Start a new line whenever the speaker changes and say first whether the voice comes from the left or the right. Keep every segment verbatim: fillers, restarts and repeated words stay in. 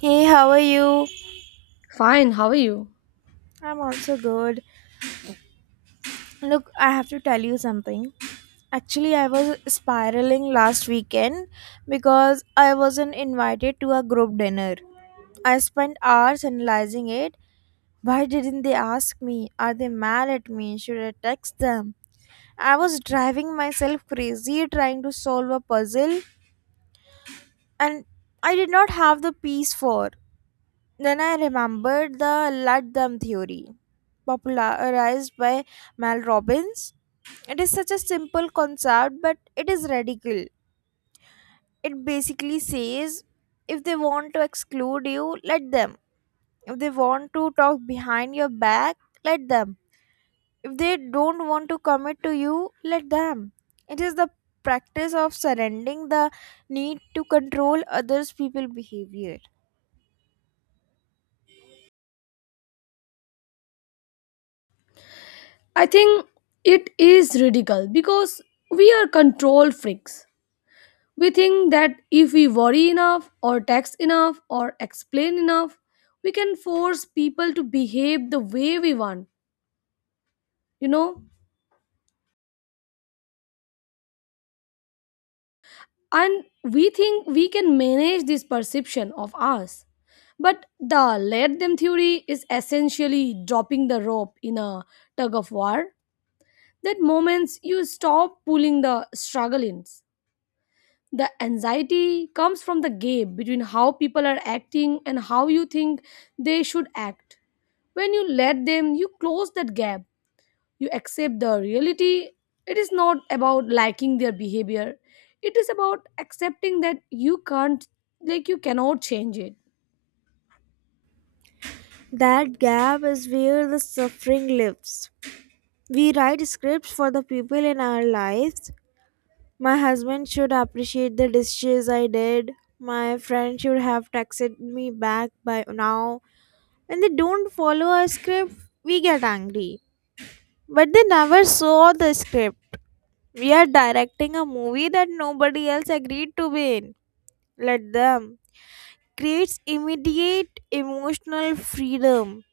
right: Hey, how are you?
left: Fine, how are you?
right: I'm also good. Look, I have to tell you something. Actually, I was spiraling last weekend because I wasn't invited to a group dinner. I spent hours analyzing it. Why didn't they ask me? Are they mad at me? Should I text them? I was driving myself crazy trying to solve a puzzle and I did not have the piece for. Then I remembered the ludum theory, popularized by Mal Robbins. It is such a simple concept, but it is radical. It basically says if they want to exclude you, let them. If they want to talk behind your back, let them. If they don't want to commit to you, let them. It is the practice of surrendering the need to control others' people behavior.
left: I think it is ridiculous because we are control freaks. We think that if we worry enough, or text enough, or explain enough, we can force people to behave the way we want, you know? And we think we can manage this perception of us. But the let them theory is essentially dropping the rope in a tug of war. That moments you stop pulling the struggle ins. The anxiety comes from the gap between how people are acting and how you think they should act. When you let them, you close that gap. You accept the reality. It is not about liking their behavior. It is about accepting that you can't, like, you cannot change it.
right: That gap is where the suffering lives. We write scripts for the people in our lives. My husband should appreciate the dishes I did. My friend should have texted me back by now. When they don't follow our script, we get angry. But they never saw the script. We are directing a movie that nobody else agreed to be in. Let them. Creates immediate emotional freedom.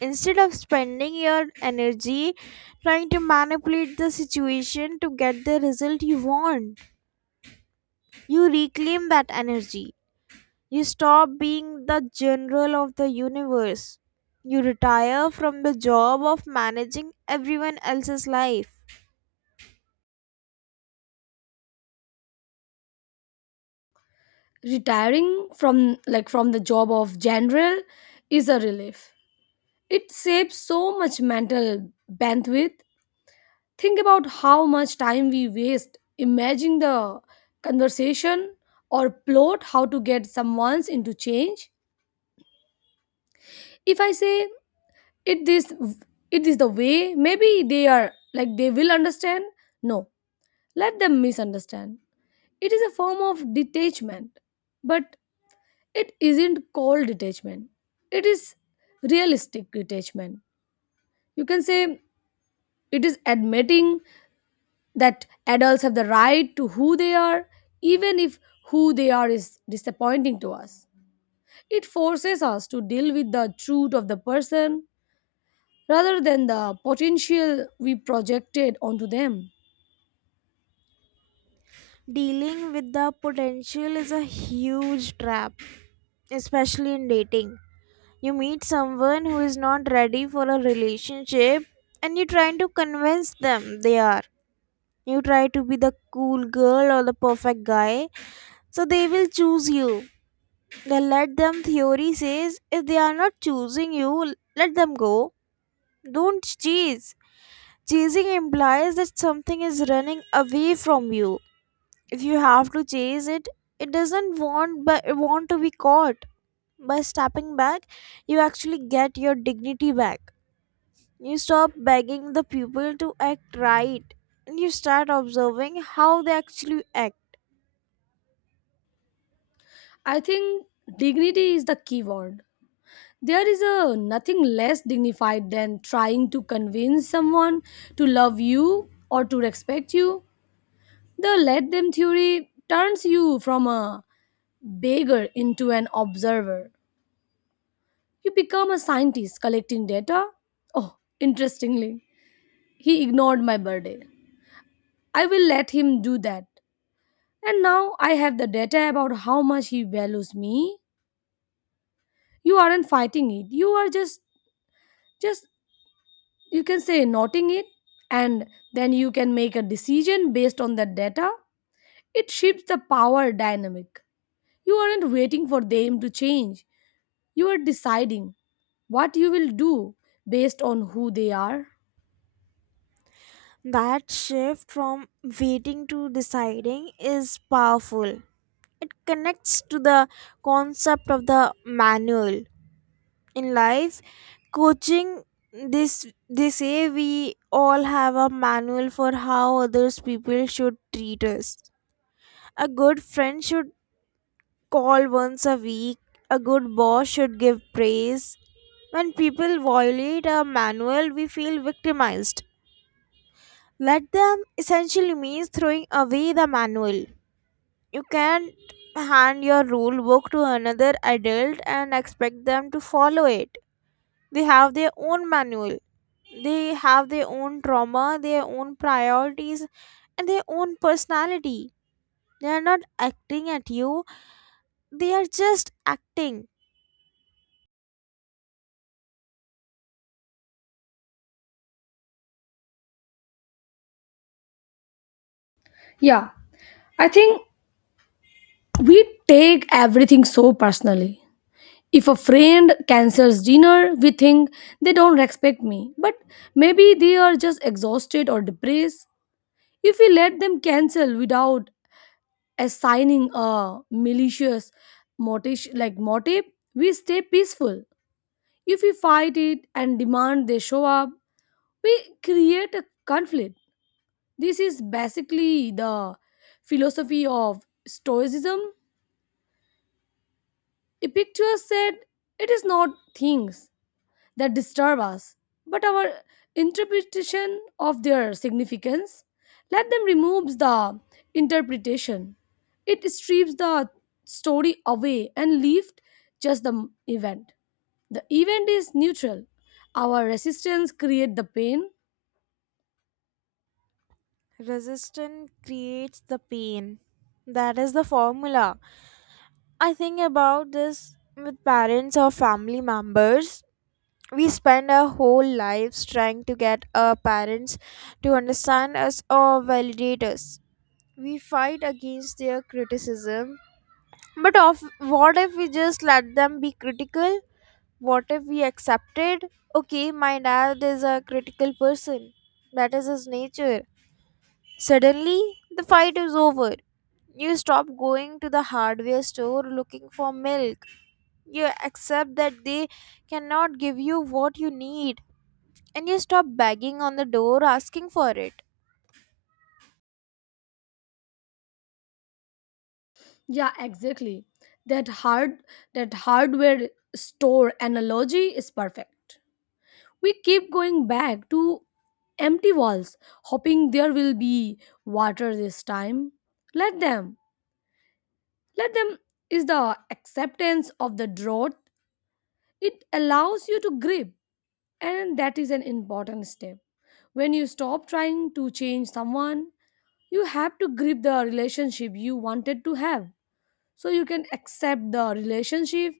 right: Instead of spending your energy trying to manipulate the situation to get the result you want, you reclaim that energy. You stop being the general of the universe. You retire from the job of managing everyone else's life.
left: Retiring from like from the job of general is a relief. It saves so much mental bandwidth. Think about how much time we waste imagining the conversation or plot how to get someone's into change. If I say it this, it is the way, maybe they are like they will understand. No, let them misunderstand. It is a form of detachment, but it isn't called detachment. It is realistic detachment. You can say it is admitting that adults have the right to who they are, even if who they are is disappointing to us. It forces us to deal with the truth of the person rather than the potential we projected onto them.
right: Dealing with the potential is a huge trap, especially in dating. You meet someone who is not ready for a relationship and you're trying to convince them they are. You try to be the cool girl or the perfect guy so they will choose you. Then let them theory says, if they are not choosing you, let them go. Don't chase. Chasing implies that something is running away from you. If you have to chase it, it doesn't want but want to be caught. By stepping back, you actually get your dignity back. You stop begging the people to act right, and you start observing how they actually act.
left: I think dignity is the key word. There is a nothing less dignified than trying to convince someone to love you or to respect you. The let them theory turns you from a beggar into an observer. You become a scientist collecting data. Oh, interestingly, he ignored my birthday. I will let him do that. And now I have the data about how much he values me. You aren't fighting it. You are just, just, you can say noting it. And then you can make a decision based on that data. It shifts the power dynamic. You aren't waiting for them to change. You are deciding what you will do based on who they are.
right: That shift from waiting to deciding is powerful. It connects to the concept of the manual. In life, coaching, this they say we all have a manual for how others people should treat us. A good friend should call once a week. A good boss should give praise. When people violate a manual, we feel victimized. Let them essentially means throwing away the manual. You can't hand your rule book to another adult and expect them to follow it. They have their own manual, they have their own trauma, their own priorities, and their own personality. They are not acting at you, they are just acting.
left: Yeah, I think we take everything so personally. If a friend cancels dinner, we think they don't respect me, but maybe they are just exhausted or depressed. If we let them cancel without assigning a malicious motive, like motive, we stay peaceful. If we fight it and demand they show up, we create a conflict. This is basically the philosophy of Stoicism. Epictetus said, "It is not things" that disturb us, but our interpretation of their significance. Let them remove the interpretation. It strips the story away and left just the event. The event is neutral. Our resistance create the pain.
right: Resistance creates the pain. That is the formula. I think about this with parents or family members. We spend our whole lives trying to get our parents to understand us or validate us. We fight against their criticism. But of what if we just let them be critical? What if we accepted? Okay, my dad is a critical person. That is his nature. Suddenly, the fight is over. You stop going to the hardware store looking for milk. You accept that they cannot give you what you need, and you stop banging on the door asking for it.
left: Yeah, exactly. That hard that hardware store analogy is perfect. We keep going back to empty walls, hoping there will be water this time. Let them. Let them is the acceptance of the drought. It allows you to grip, and that is an important step. When you stop trying to change someone, you have to grip the relationship you wanted to have so you can accept the relationship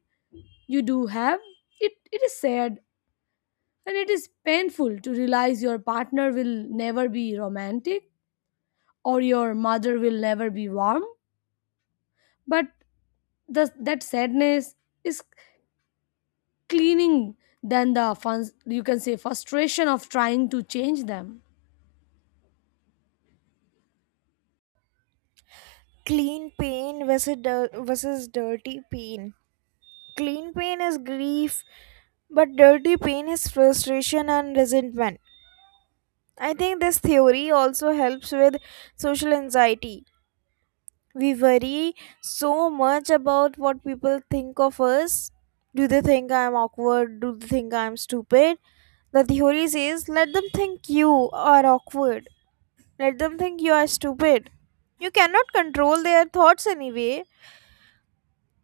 left: you do have. It it is sad. And it is painful to realize your partner will never be romantic or your mother will never be warm. But the, that sadness is cleaning than the fun, you can say frustration of trying to change them.
right: Clean pain versus, dir- versus dirty pain. Clean pain is grief, but dirty pain is frustration and resentment. I think this theory also helps with social anxiety. We worry so much about what people think of us. Do they think I'm awkward? Do they think I'm stupid? The theory says let them think you are awkward. Let them think you are stupid. You cannot control their thoughts anyway.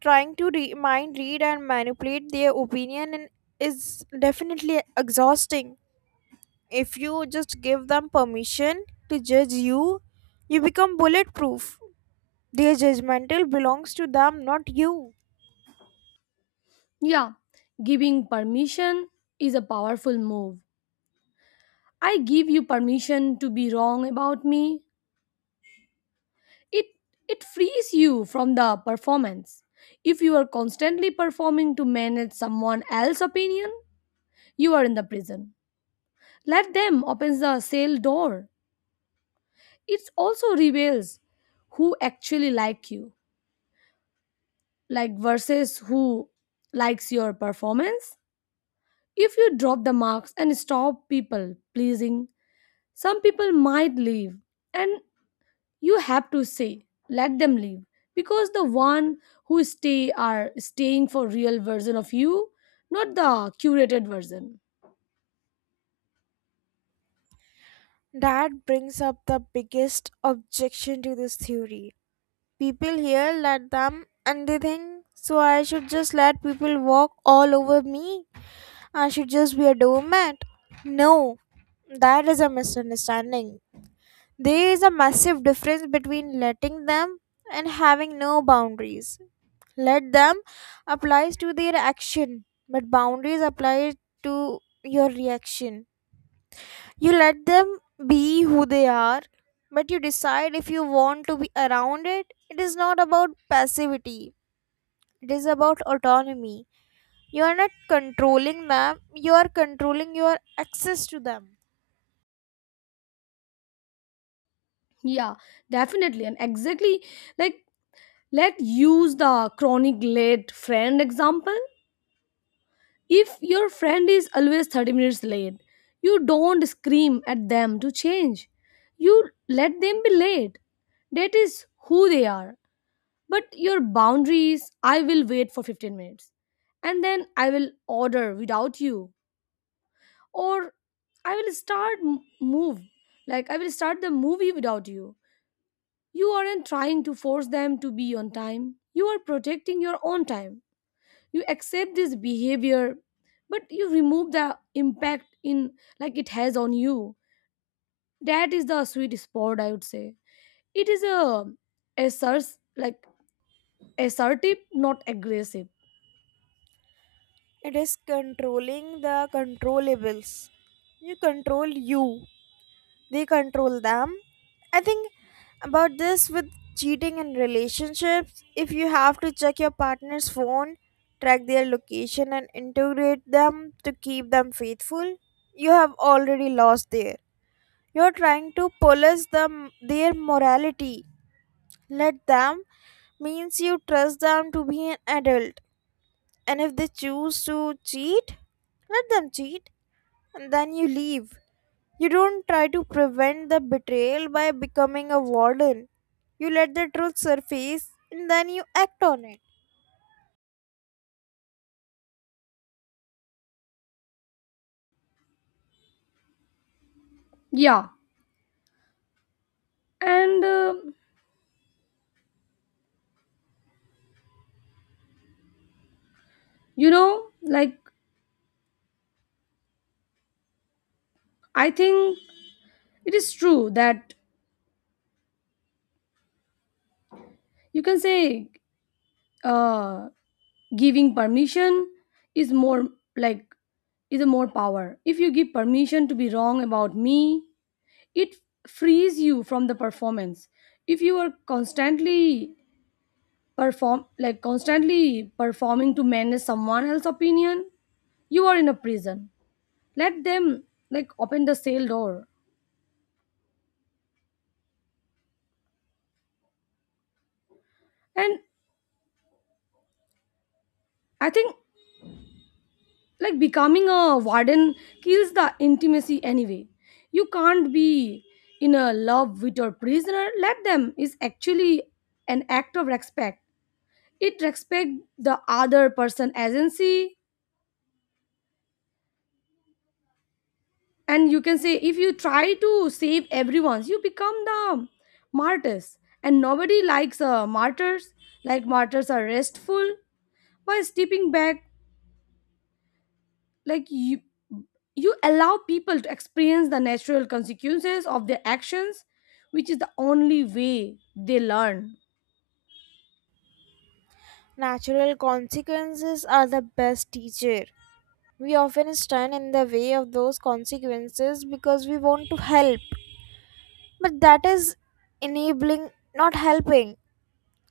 right: Trying to re- mind read and manipulate their opinion in- is definitely exhausting. If you just give them permission to judge you, you become bulletproof. Their judgmental belongs to them, not you.
left: Yeah, giving permission is a powerful move. I give you permission to be wrong about me. It it frees you from the performance. If you are constantly performing to manage someone else's opinion, you are in the prison. Let them open the cell door. It also reveals who actually like you, like versus who likes your performance. If you drop the marks and stop people pleasing, some people might leave, and you have to say, let them leave, because the one who stay are staying for real version of you, not the curated version.
right: That brings up the biggest objection to this theory. People here let them and they think, so I should just let people walk all over me. I should just be a doormat. No, that is a misunderstanding. There is a massive difference between letting them and having no boundaries. Let them applies to their action, but boundaries apply to your reaction. You let them be who they are, but you decide if you want to be around it. It is not about passivity, it is about autonomy. You are not controlling them, you are controlling your access to them.
left: Yeah, definitely, and exactly. Like, let's use the chronic late friend example. If your friend is always thirty minutes late, you don't scream at them to change. You let them be late. That is who they are. But your boundaries, I will wait for fifteen minutes and then I will order without you. Or I will start m- move. Like, I will start the movie without you. You aren't trying to force them to be on time. You are protecting your own time. You accept this behavior, but you remove the impact in, like, it has on you. That is the sweet spot, I would say. It is a asserts like assertive, not aggressive.
right: It is controlling the controllables. You control you, they control them. I think about this with cheating in relationships. If you have to check your partner's phone, track their location, and integrate them to keep them faithful, you have already lost there. You're trying to police them, their morality. Let them means you trust them to be an adult. And if they choose to cheat, let them cheat and then you leave. You don't try to prevent the betrayal by becoming a warden. You let the truth surface and then you act on it.
left: Yeah, and uh, you know like I think it is true that you can say uh giving permission is more, like, is a more power. If you give permission to be wrong about me, it frees you from the performance. If you are constantly perform like constantly performing to manage someone else's opinion, you are in a prison. Let them, like, open the cell door. And I think, like, becoming a warden kills the intimacy anyway. You can't be in a love with your prisoner. Let them is actually an act of respect. It respect the other person agency. And you can say if you try to save everyone's, you become the martyrs, and nobody likes uh, martyrs. Like, martyrs are restful. By stepping back, like, you you allow people to experience the natural consequences of their actions, which is the only way they learn.
right: Natural consequences are the best teacher. We often stand in the way of those consequences because we want to help. But that is enabling, not helping.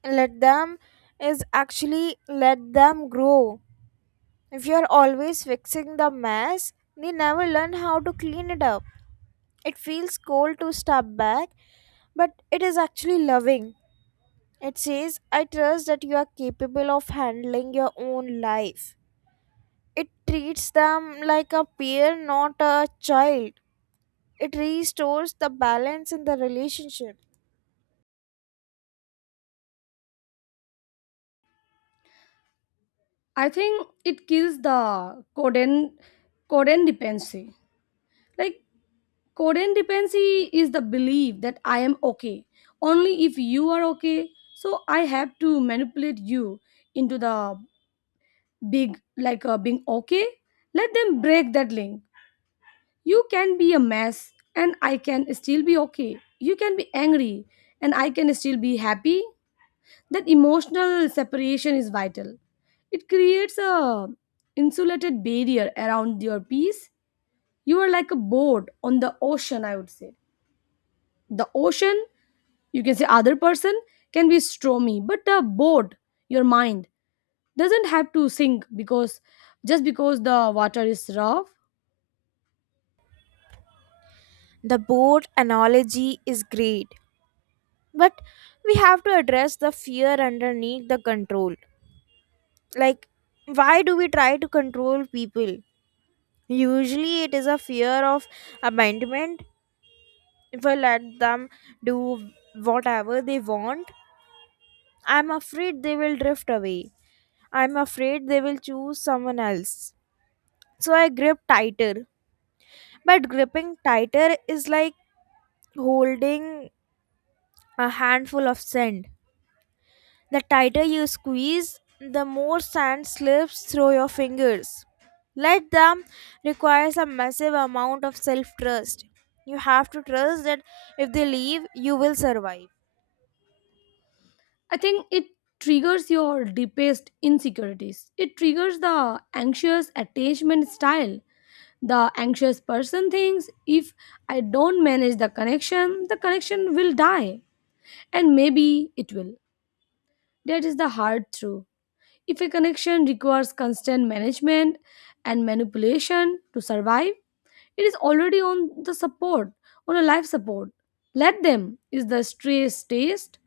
right: Let them is actually let them grow. If you're always fixing the mess, they never learn how to clean it up. It feels cold to step back, but it is actually loving. It says, I trust that you are capable of handling your own life. It treats them like a peer, not a child. It restores the balance in the relationship.
left: I think it kills the coden codependency. Like, codependency is the belief that I am okay only if you are okay. So I have to manipulate you into the big, like uh, being okay. Let them break that link. You can be a mess and I can still be okay. You can be angry and I can still be happy. That emotional separation is vital. It creates a insulated barrier around your peace. You are like a boat on the ocean, I would say. The ocean, you can say other person, can be stormy, but a boat, your mind, doesn't have to sink because just because the water is rough.
right: The boat analogy is great, but we have to address the fear underneath the control. Like, why do we try to control people? Usually it is a fear of abandonment. If I let them do whatever they want, I'm afraid they will drift away. I'm afraid they will choose someone else, so I grip tighter. But gripping tighter is like holding a handful of sand. The tighter you squeeze, the more sand slips through your fingers. Let them requires a massive amount of self trust. You have to trust that if they leave, you will survive.
left: I think it triggers your deepest insecurities. It triggers the anxious attachment style. The anxious person thinks if I don't manage the connection, the connection will die. And maybe it will. That is the hard truth. If a connection requires constant management and manipulation to survive, it is already on the support, on a life support. Let them is the stress test.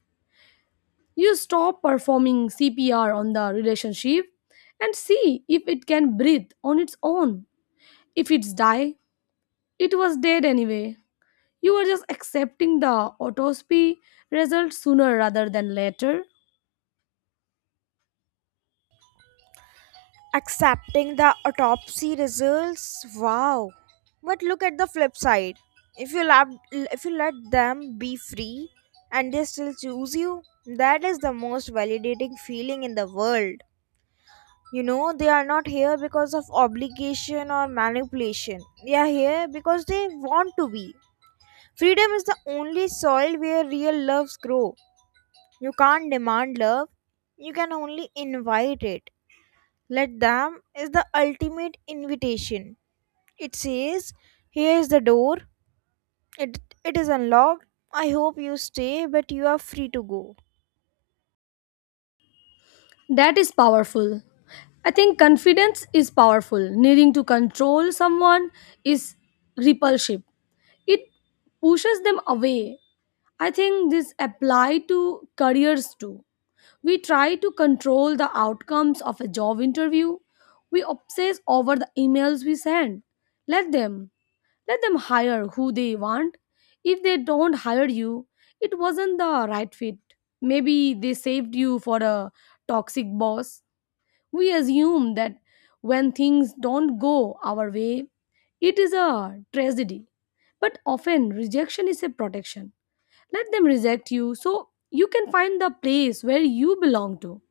left: You stop performing C P R on the relationship and see if it can breathe on its own. If it's die, it was dead anyway. You are just accepting the autopsy result sooner rather than later.
right: Accepting the autopsy results, wow. But look at the flip side. If you lab, if you let them be free and they still choose you, that is the most validating feeling in the world. You know, they are not here because of obligation or manipulation. They are here because they want to be. Freedom is the only soil where real loves grow. You can't demand love, you can only invite it. Let them is the ultimate invitation. It says, here is the door, it, it is unlocked. I hope you stay, but you are free to go.
left: That is powerful. I think confidence is powerful. Needing to control someone is repulsive. It pushes them away. I think this apply to careers too. We try to control the outcomes of a job interview. We obsess over the emails we send. Let them. Let them hire who they want. If they don't hire you, it wasn't the right fit. Maybe they saved you for a toxic boss. We assume that when things don't go our way, it is a tragedy. But often, rejection is a protection. Let them reject you so you can find the place where you belong to.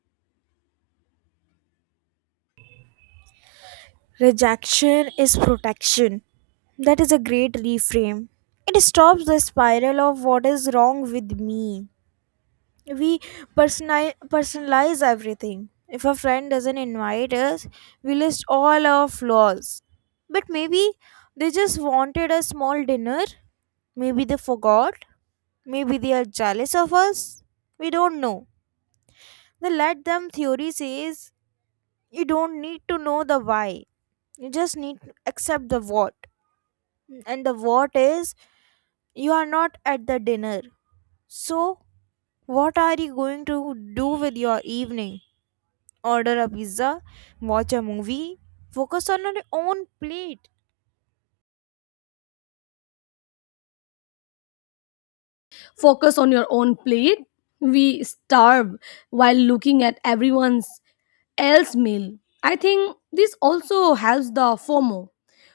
right: Rejection is protection. That is a great reframe. It stops the spiral of what is wrong with me. We personali- personalize everything. If a friend doesn't invite us, we list all our flaws. But maybe they just wanted a small dinner. Maybe they forgot. Maybe they are jealous of us. We don't know. The let them theory says you don't need to know the why. You just need to accept the what. And the what is, you are not at the dinner. So, what are you going to do with your evening? Order a pizza, watch a movie, focus on your own plate.
left: Focus on your own plate. We starve while looking at everyone's else meal. I think this also helps the FOMO,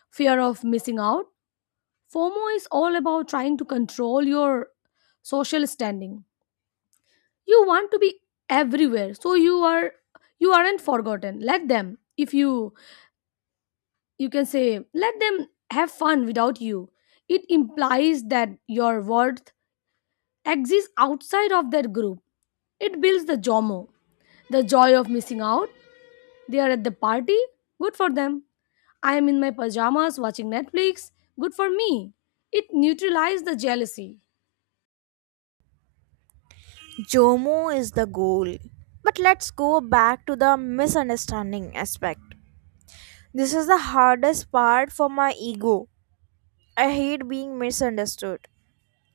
left: fear of missing out. FOMO is all about trying to control your social standing. You want to be everywhere so you are you aren't forgotten. Let them, if you you can say let them have fun without you. It implies that your worth exists outside of that group. It builds the jomo, the joy of missing out. They are at the party, good for them. I am in my pajamas watching netflix, good for me. It neutralizes the jealousy.
right: Jomo is the goal. But let's go back to the misunderstanding aspect. This is the hardest part for my ego. I hate being misunderstood.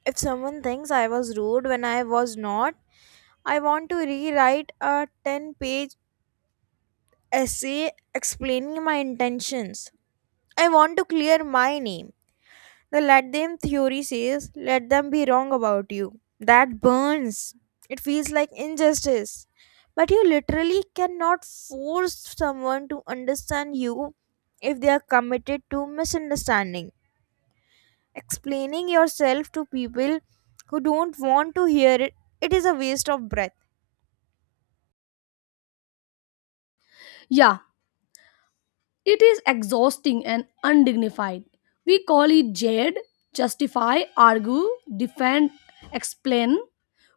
right: If someone thinks I was rude when I was not, I want to rewrite a ten page essay explaining my intentions. I want to clear my name. The let them theory says, let them be wrong about you. That burns. It feels like injustice. But you literally cannot force someone to understand you if they are committed to misunderstanding. Explaining yourself to people who don't want to hear it, it is a waste of breath.
left: Yeah, it is exhausting and undignified. We call it jade, justify, argue, defend, explain.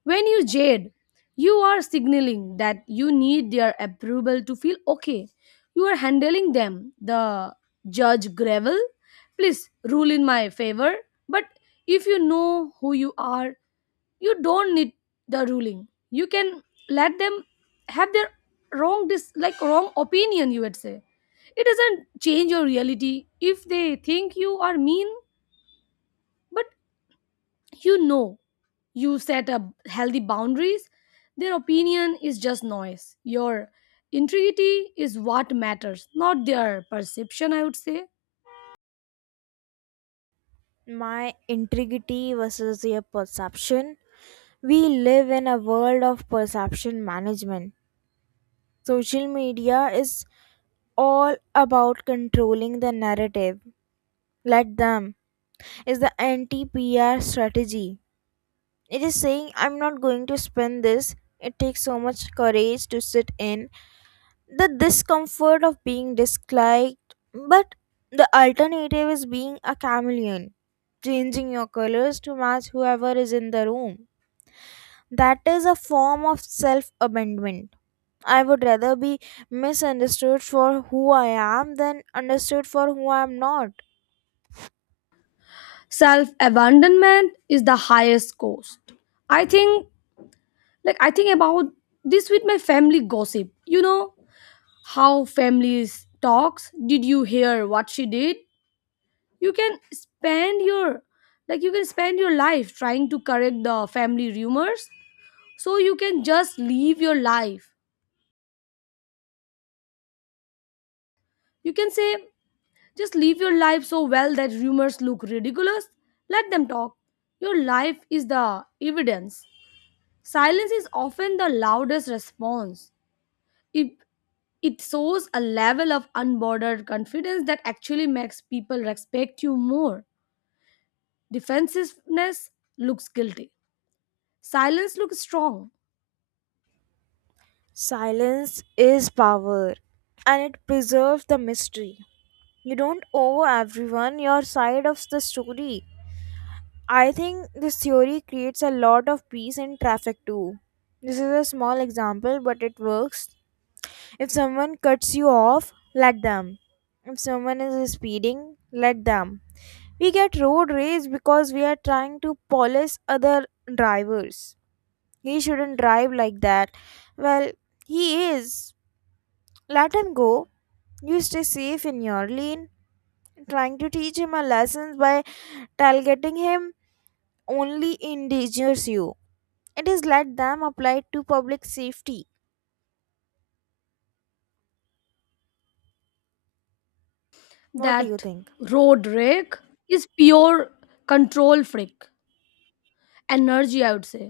left: When you jade, you are signaling that you need their approval to feel okay. You are handling them. The judge gravel, please rule in my favor. But if you know who you are, you don't need the ruling. You can let them have their wrong dis- like wrong opinion, you would say. It doesn't change your reality if they think you are mean, but you know you set up healthy boundaries. Their opinion is just noise. Your integrity is what matters, not their perception, I would say.
right: My integrity versus their perception. We live in a world of perception management. Social media is all about controlling the narrative. Let them is the anti P R strategy. It is saying, I'm not going to spend this. It takes so much courage to sit in the discomfort of being disliked, but the alternative is being a chameleon, changing your colors to match whoever is in the room. That is a form of self abandonment. I would rather be misunderstood for who I am than understood for who I am not.
left: Self abandonment is the highest cost. I think, like, I think about this with my family gossip. You know how families talks. Did you hear what she did? you can spend your like you can spend your life trying to correct the family rumors, so you can just live your life. You can say just live your life so well that rumors look ridiculous. Let them talk. Your life is the evidence. Silence is often the loudest response. It it shows a level of unbordered confidence that actually makes people respect you more. Defensiveness looks guilty. Silence looks strong.
right: Silence is power and it preserves the mystery. You don't owe everyone your side of the story. I think this theory creates a lot of peace in traffic too. This is a small example, but it works. If someone cuts you off, let them. If someone is speeding, let them. We get road rage because we are trying to police other drivers. He shouldn't drive like that. Well, he is. Let him go. You stay safe in your lane. Trying to teach him a lesson by tailgating him only endangers you. It is let them apply to public safety. What do you
left: That
right: think?
left: road rake is pure control freak energy, I would say.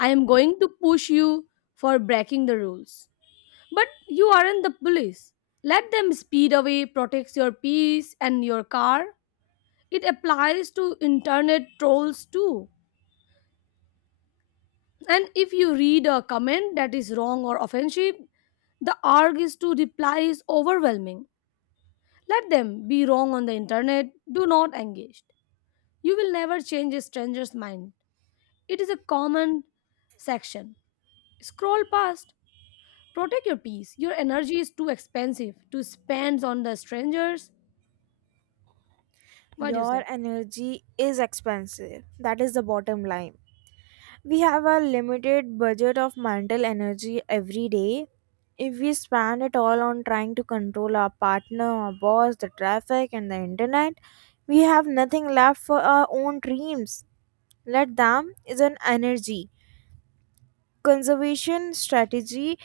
left: I am going to push you for breaking the rules, but you aren't the police. Let them speed away protects your peace and your car. It applies to internet trolls too. And if you read a comment that is wrong or offensive, the arg is to reply is overwhelming. Let them be wrong on the internet. Do not engage. You will never change a stranger's mind. It is a common section. Scroll past. Protect your peace. Your energy is too expensive to spend on the strangers. What do you
right: Your
left: say?
right: energy is expensive. That is the bottom line. We have a limited budget of mental energy every day. If we spend it all on trying to control our partner, our boss, the traffic, and the internet, we have nothing left for our own dreams. Let them is an energy conservation strategy.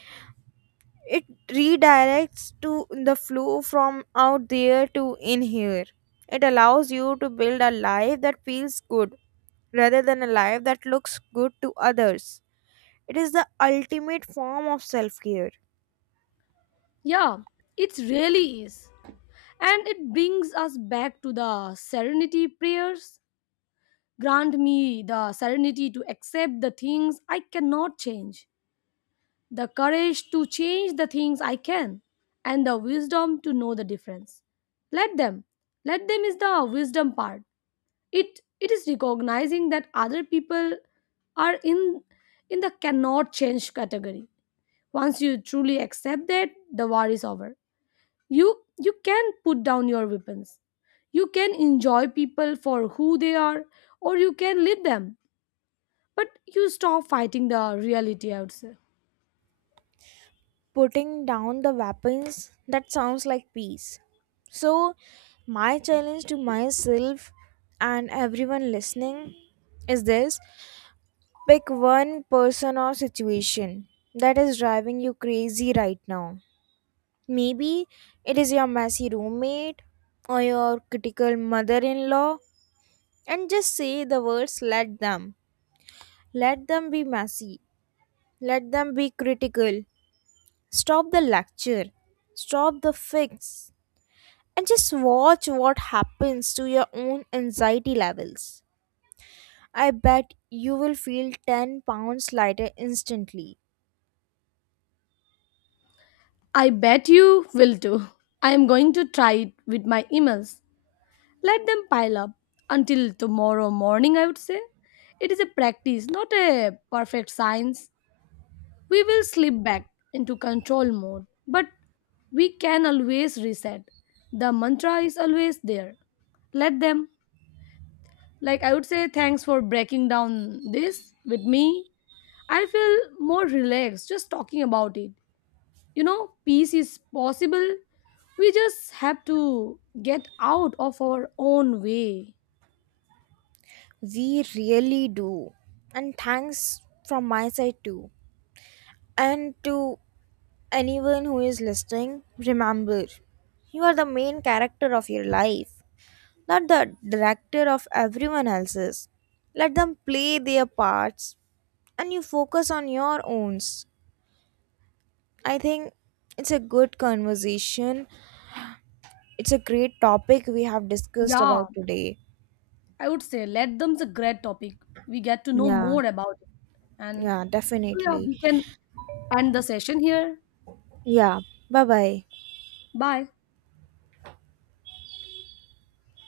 right: It redirects to the flow from out there to in here. It allows you to build a life that feels good rather than a life that looks good to others. It is the ultimate form of self care.
left: Yeah, it really is. And it brings us back to the serenity prayers. Grant me the serenity to accept the things I cannot change, the courage to change the things I can, and the wisdom to know the difference. Let them. Let them is the wisdom part. It it is recognizing that other people are in in the cannot change category. Once you truly accept that, the war is over. You you can put down your weapons. You can enjoy people for who they are, or you can leave them. But you stop fighting the reality, I would say.
right: Putting down the weapons, that sounds like peace. So my challenge to myself and everyone listening is this: pick one person or situation that is driving you crazy right now. Maybe it is your messy roommate or your critical mother-in-law, and just say the words, let them. Let them be messy, let them be critical. Stop the lecture, stop the fix, and just watch what happens to your own anxiety levels. I bet you will feel ten pounds lighter instantly.
left: I bet you will do. I am going to try it with my emails. Let them pile up until tomorrow morning, I would say. It is a practice, not a perfect science. We will slip back into control mode, but we can always reset. The mantra is always there. Let them. Like, I would say, thanks for breaking down this with me. I feel more relaxed just talking about it. You know, peace is possible. We just have to get out of our own way.
right: We really do. And thanks from my side too. And to anyone who is listening, remember you are the main character of your life, not the director of everyone else's. Let them play their parts and you focus on your owns. I think it's a good conversation. It's a great topic we have discussed
left: Yeah,
right: about today.
left: I would say let them's a great topic. We get to know
right: Yeah,
left: more about it. And
right: yeah,
left: so, yeah,
right: definitely.
left: we can end the session here.
right: Yeah, bye bye.
left: Bye.